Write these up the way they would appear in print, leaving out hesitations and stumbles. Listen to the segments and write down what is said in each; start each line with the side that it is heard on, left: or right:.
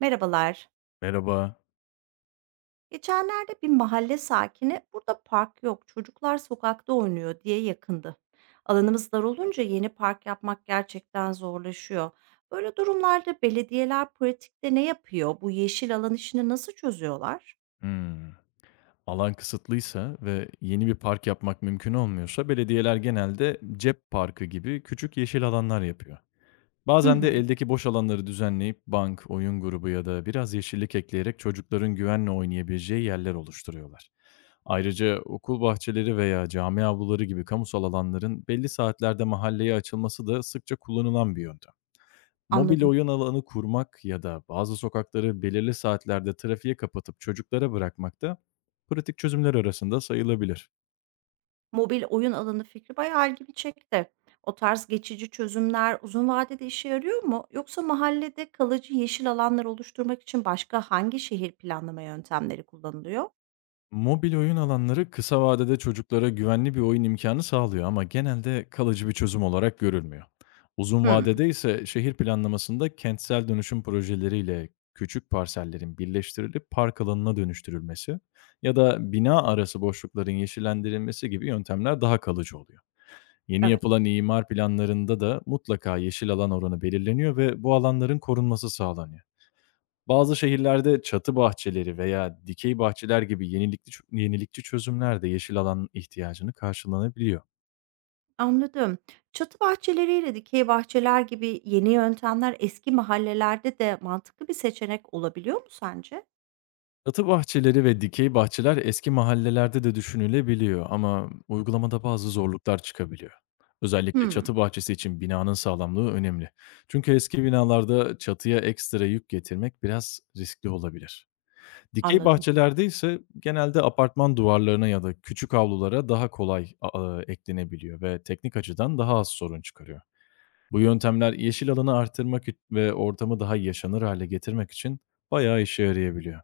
right: Merhabalar.
left: Merhaba.
right: Geçenlerde bir mahalle sakini burada park yok, çocuklar sokakta oynuyor diye yakındı. Alanımız dar olunca yeni park yapmak gerçekten zorlaşıyor. Böyle durumlarda belediyeler pratikte ne yapıyor? Bu yeşil alan işini nasıl çözüyorlar?
left: Hmm. Alan kısıtlıysa ve yeni bir park yapmak mümkün olmuyorsa belediyeler genelde cep parkı gibi küçük yeşil alanlar yapıyor.
right: Hı
left: Bazen de
right: hı,
left: eldeki boş alanları düzenleyip bank, oyun grubu ya da biraz yeşillik ekleyerek çocukların güvenle oynayabileceği yerler oluşturuyorlar. Ayrıca okul bahçeleri veya cami avluları gibi kamusal alanların belli saatlerde mahalleye açılması da sıkça kullanılan bir yöntem. Mobil
right: anladım.
left: oyun alanı kurmak ya da bazı sokakları belirli saatlerde trafiğe kapatıp çocuklara bırakmak da pratik çözümler arasında sayılabilir.
right: Mobil oyun alanı fikri bayağı ilgimi çekti. O tarz geçici çözümler uzun vadede işe yarıyor mu? Yoksa mahallede kalıcı yeşil alanlar oluşturmak için başka hangi şehir planlama yöntemleri kullanılıyor?
left: Mobil oyun alanları kısa vadede çocuklara güvenli bir oyun imkanı sağlıyor ama genelde kalıcı bir çözüm olarak görülmüyor. Uzun
right: Hmm,
left: vadede ise şehir planlamasında kentsel dönüşüm projeleriyle küçük parsellerin birleştirilip park alanına dönüştürülmesi ya da bina arası boşlukların yeşillendirilmesi gibi yöntemler daha kalıcı oluyor. Yeni
right: evet.
left: yapılan imar planlarında da mutlaka yeşil alan oranı belirleniyor ve bu alanların korunması sağlanıyor. Bazı şehirlerde çatı bahçeleri veya dikey bahçeler gibi yenilikçi çözümler de yeşil alan ihtiyacını karşılanabiliyor.
right: Anladım. Çatı bahçeleriyle dikey bahçeler gibi yeni yöntemler eski mahallelerde de mantıklı bir seçenek olabiliyor mu sence?
left: Çatı bahçeleri ve dikey bahçeler eski mahallelerde de düşünülebiliyor ama uygulamada bazı zorluklar çıkabiliyor. Özellikle
right: Hımm,
left: çatı bahçesi için binanın sağlamlığı önemli. Çünkü eski binalarda çatıya ekstra yük getirmek biraz riskli olabilir. Dikey
right: anladım.
left: bahçelerde ise genelde apartman duvarlarına ya da küçük avlulara daha kolay eklenebiliyor ve teknik açıdan daha az sorun çıkarıyor. Bu yöntemler yeşil alanı artırmak ve ortamı daha yaşanır hale getirmek için bayağı işe yarayabiliyor.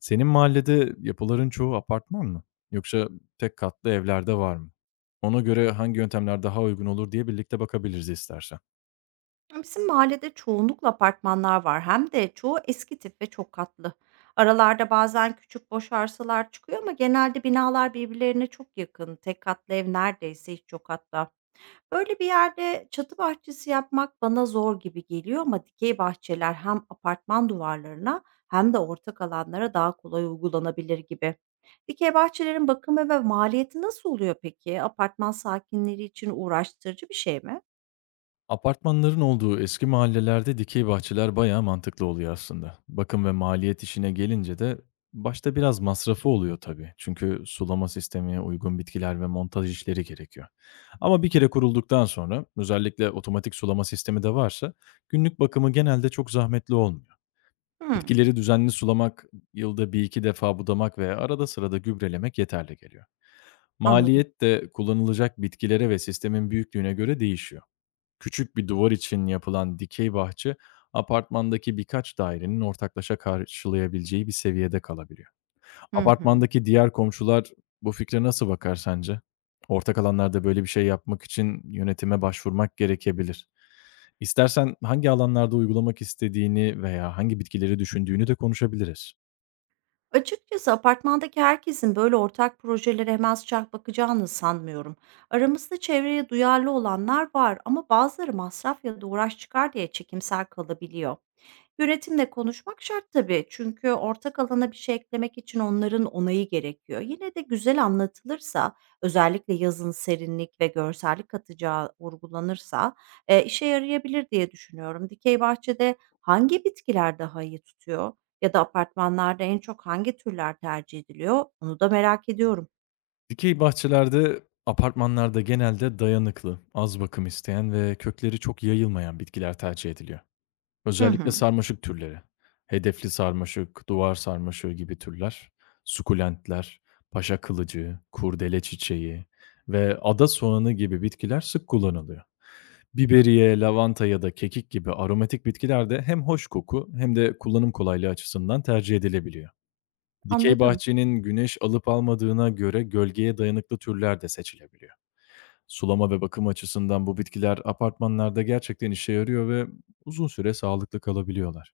left: Senin mahallede yapıların çoğu apartman mı? Yoksa tek katlı evlerde var mı? Ona göre hangi yöntemler daha uygun olur diye birlikte bakabiliriz istersen.
right: Bizim mahallede çoğunlukla apartmanlar var, hem de çoğu eski tip ve çok katlı. Aralarda bazen küçük boş arsalar çıkıyor ama genelde binalar birbirlerine çok yakın. Tek katlı ev neredeyse hiç yok hatta. Böyle bir yerde çatı bahçesi yapmak bana zor gibi geliyor ama dikey bahçeler hem apartman duvarlarına hem de ortak alanlara daha kolay uygulanabilir gibi. Dikey bahçelerin bakımı ve maliyeti nasıl oluyor peki? Apartman sakinleri için uğraştırıcı bir şey mi?
left: Apartmanların olduğu eski mahallelerde dikey bahçeler bayağı mantıklı oluyor aslında. Bakım ve maliyet işine gelince de başta biraz masrafı oluyor tabii. Çünkü sulama sistemi, uygun bitkiler ve montaj işleri gerekiyor. Ama bir kere kurulduktan sonra özellikle otomatik sulama sistemi de varsa günlük bakımı genelde çok zahmetli olmuyor.
right: Hmm,
left: Bitkileri düzenli sulamak, yılda bir iki defa budamak ve arada sırada gübrelemek yeterli geliyor.
right: anladım.
left: Maliyet de kullanılacak bitkilere ve sistemin büyüklüğüne göre değişiyor. Küçük bir duvar için yapılan dikey bahçe, apartmandaki birkaç dairenin ortaklaşa karşılayabileceği bir seviyede kalabiliyor.
right: Hı hı.
left: Apartmandaki diğer komşular bu fikre nasıl bakar sence? Ortak alanlarda böyle bir şey yapmak için yönetime başvurmak gerekebilir. İstersen hangi alanlarda uygulamak istediğini veya hangi bitkileri düşündüğünü de konuşabiliriz.
right: Açıkçası apartmandaki herkesin böyle ortak projelere hemen sıcak bakacağını sanmıyorum. Aramızda çevreye duyarlı olanlar var ama bazıları masraf ya da uğraş çıkar diye çekimser kalabiliyor. Yönetimle konuşmak şart tabii çünkü ortak alana bir şey eklemek için onların onayı gerekiyor. Yine de güzel anlatılırsa, özellikle yazın serinlik ve görsellik katacağı vurgulanırsa işe yarayabilir diye düşünüyorum. Dikey bahçede hangi bitkiler daha iyi tutuyor? Ya da apartmanlarda en çok hangi türler tercih ediliyor? Onu da merak ediyorum.
left: Dikey bahçelerde, apartmanlarda genelde dayanıklı, az bakım isteyen ve kökleri çok yayılmayan bitkiler tercih ediliyor.
right: Hı
left: Özellikle
right: hı,
left: sarmaşık türleri. Hedefli sarmaşık, duvar sarmaşığı gibi türler, sukulentler, paşa kılıcı, kurdele çiçeği ve ada soğanı gibi bitkiler sık kullanılıyor. Biberiye, lavanta ya da kekik gibi aromatik bitkiler de hem hoş koku hem de kullanım kolaylığı açısından tercih edilebiliyor. Dikey
right: anladım.
left: bahçenin güneş alıp almadığına göre gölgeye dayanıklı türler de seçilebiliyor. Sulama ve bakım açısından bu bitkiler apartmanlarda gerçekten işe yarıyor ve uzun süre sağlıklı kalabiliyorlar.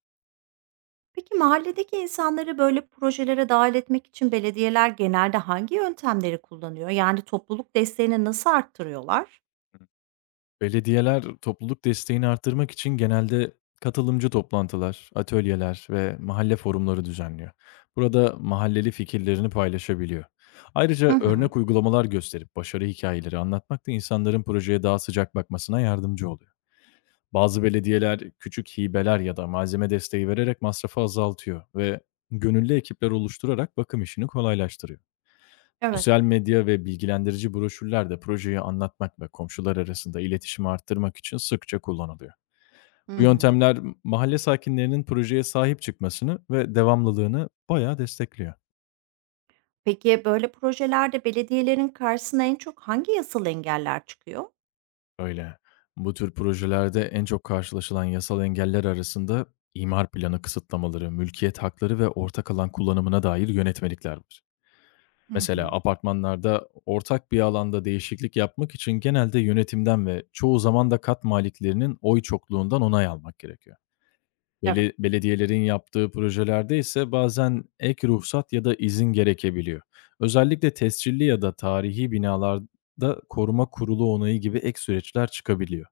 right: Peki mahalledeki insanları böyle projelere dahil etmek için belediyeler genelde hangi yöntemleri kullanıyor? Yani topluluk desteğini nasıl arttırıyorlar?
left: Belediyeler topluluk desteğini artırmak için genelde katılımcı toplantılar, atölyeler ve mahalle forumları düzenliyor. Burada mahalleli fikirlerini paylaşabiliyor.
right: Hı
left: Ayrıca
right: hı,
left: örnek uygulamalar gösterip başarı hikayeleri anlatmak da insanların projeye daha sıcak bakmasına yardımcı oluyor. Bazı belediyeler küçük hibeler ya da malzeme desteği vererek masrafı azaltıyor ve gönüllü ekipler oluşturarak bakım işini kolaylaştırıyor.
right: evet.
left: Sosyal medya ve bilgilendirici broşürler de projeyi anlatmak ve komşular arasında iletişimi arttırmak için sıkça kullanılıyor.
right: Hı
left: Bu
right: hı.
left: yöntemler mahalle sakinlerinin projeye sahip çıkmasını ve devamlılığını bayağı destekliyor.
right: Peki böyle projelerde belediyelerin karşısına en çok hangi yasal engeller çıkıyor?
left: Öyle. Bu tür projelerde en çok karşılaşılan yasal engeller arasında imar planı kısıtlamaları, mülkiyet hakları ve ortak alan kullanımına dair yönetmelikler var.
right: Hı
left: Mesela
right: hı,
left: apartmanlarda ortak bir alanda değişiklik yapmak için genelde yönetimden ve çoğu zaman da kat maliklerinin oy çokluğundan onay almak gerekiyor.
right: evet.
left: Belediyelerin yaptığı projelerde ise bazen ek ruhsat ya da izin gerekebiliyor. Özellikle tescilli ya da tarihi binalarda koruma kurulu onayı gibi ek süreçler çıkabiliyor.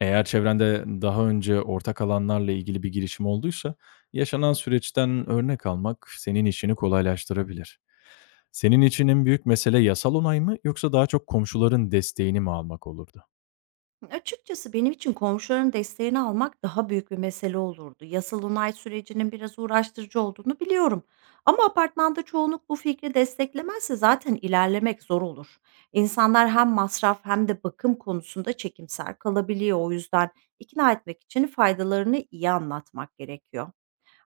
left: Eğer çevrende daha önce ortak alanlarla ilgili bir girişim olduysa, yaşanan süreçten örnek almak senin işini kolaylaştırabilir. Senin için en büyük mesele yasal onay mı yoksa daha çok komşuların desteğini mi almak olurdu?
right: Açıkçası benim için komşuların desteğini almak daha büyük bir mesele olurdu. Yasal onay sürecinin biraz uğraştırıcı olduğunu biliyorum. Ama apartmanda çoğunluk bu fikri desteklemezse zaten ilerlemek zor olur. İnsanlar hem masraf hem de bakım konusunda çekimser kalabiliyor. O yüzden ikna etmek için faydalarını iyi anlatmak gerekiyor.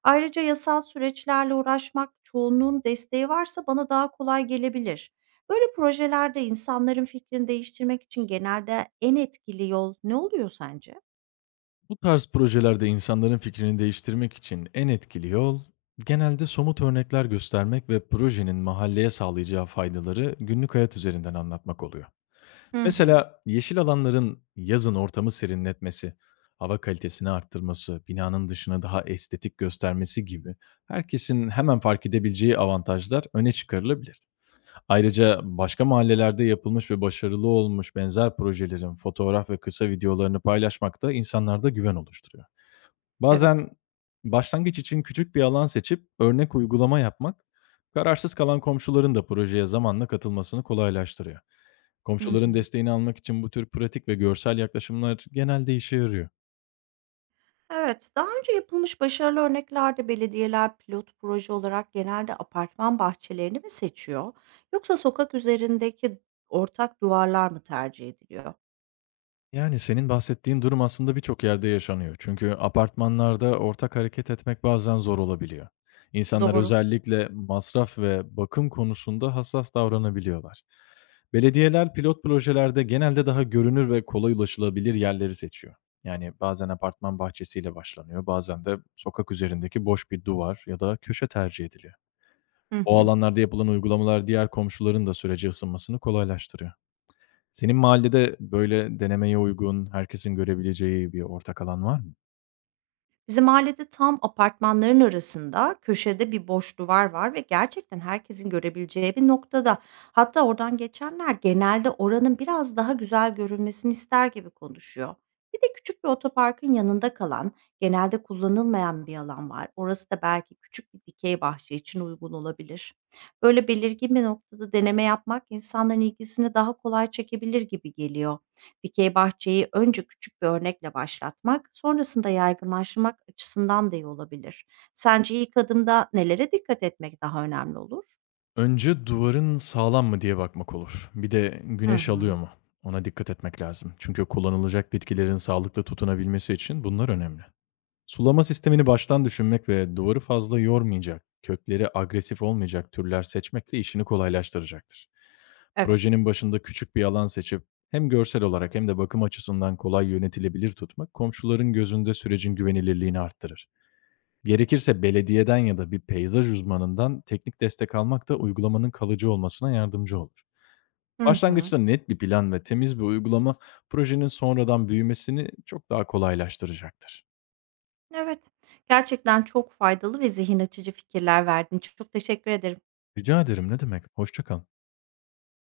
right: Ayrıca yasal süreçlerle uğraşmak çoğunluğun desteği varsa bana daha kolay gelebilir. Böyle projelerde insanların fikrini değiştirmek için genelde en etkili yol ne oluyor sence?
left: Bu tarz projelerde insanların fikrini değiştirmek için en etkili yol genelde somut örnekler göstermek ve projenin mahalleye sağlayacağı faydaları günlük hayat üzerinden anlatmak oluyor.
right: Hı hı.
left: Mesela yeşil alanların yazın ortamı serinletmesi, hava kalitesini arttırması, binanın dışını daha estetik göstermesi gibi herkesin hemen fark edebileceği avantajlar öne çıkarılabilir. Ayrıca başka mahallelerde yapılmış ve başarılı olmuş benzer projelerin fotoğraf ve kısa videolarını paylaşmak da insanlarda güven oluşturuyor.
right: Evet.
left: Bazen başlangıç için küçük bir alan seçip örnek uygulama yapmak, kararsız kalan komşuların da projeye zamanla katılmasını kolaylaştırıyor.
right: Hı
left: Komşuların
right: hı.
left: desteğini almak için bu tür pratik ve görsel yaklaşımlar genelde işe yarıyor.
right: Evet, daha önce yapılmış başarılı örneklerde belediyeler pilot proje olarak genelde apartman bahçelerini mi seçiyor, yoksa sokak üzerindeki ortak duvarlar mı tercih ediliyor?
left: Yani senin bahsettiğin durum aslında birçok yerde yaşanıyor. Çünkü apartmanlarda ortak hareket etmek bazen zor olabiliyor. İnsanlar
right: Doğru.
left: özellikle masraf ve bakım konusunda hassas davranabiliyorlar. Belediyeler pilot projelerde genelde daha görünür ve kolay ulaşılabilir yerleri seçiyor. Yani bazen apartman bahçesiyle başlanıyor, bazen de sokak üzerindeki boş bir duvar ya da köşe tercih ediliyor.
right: Hı
left: O
right: hı.
left: alanlarda yapılan uygulamalar diğer komşuların da sürece ısınmasını kolaylaştırıyor. Senin mahallede böyle denemeye uygun, herkesin görebileceği bir ortak alan var mı?
right: Bizim ailede tam apartmanların arasında köşede bir boş duvar var ve gerçekten herkesin görebileceği bir noktada. Hatta oradan geçenler genelde oranın biraz daha güzel görünmesini ister gibi konuşuyor. Bir de küçük bir otoparkın yanında kalan, genelde kullanılmayan bir alan var. Orası da belki küçük bir dikey bahçe için uygun olabilir. Böyle belirgin bir noktada deneme yapmak insanların ilgisini daha kolay çekebilir gibi geliyor. Dikey bahçeyi önce küçük bir örnekle başlatmak, sonrasında yaygınlaşmak açısından da iyi olabilir. Sence ilk adımda nelere dikkat etmek daha önemli olur?
left: Önce duvarın sağlam mı diye bakmak olur. Bir de
right: Hı
left: güneş
right: hı.
left: alıyor mu? Ona dikkat etmek lazım. Çünkü kullanılacak bitkilerin sağlıklı tutunabilmesi için bunlar önemli. Sulama sistemini baştan düşünmek ve duvarı fazla yormayacak, kökleri agresif olmayacak türler seçmek de işini kolaylaştıracaktır.
right: Evet.
left: Projenin başında küçük bir alan seçip hem görsel olarak hem de bakım açısından kolay yönetilebilir tutmak komşuların gözünde sürecin güvenilirliğini arttırır. Gerekirse belediyeden ya da bir peyzaj uzmanından teknik destek almak da uygulamanın kalıcı olmasına yardımcı olur.
right: Hı hı.
left: Başlangıçta net bir plan ve temiz bir uygulama projenin sonradan büyümesini çok daha kolaylaştıracaktır.
right: Evet. Gerçekten çok faydalı ve zihin açıcı fikirler verdin. Çok teşekkür ederim.
left: Rica ederim ne demek. Hoşça kal.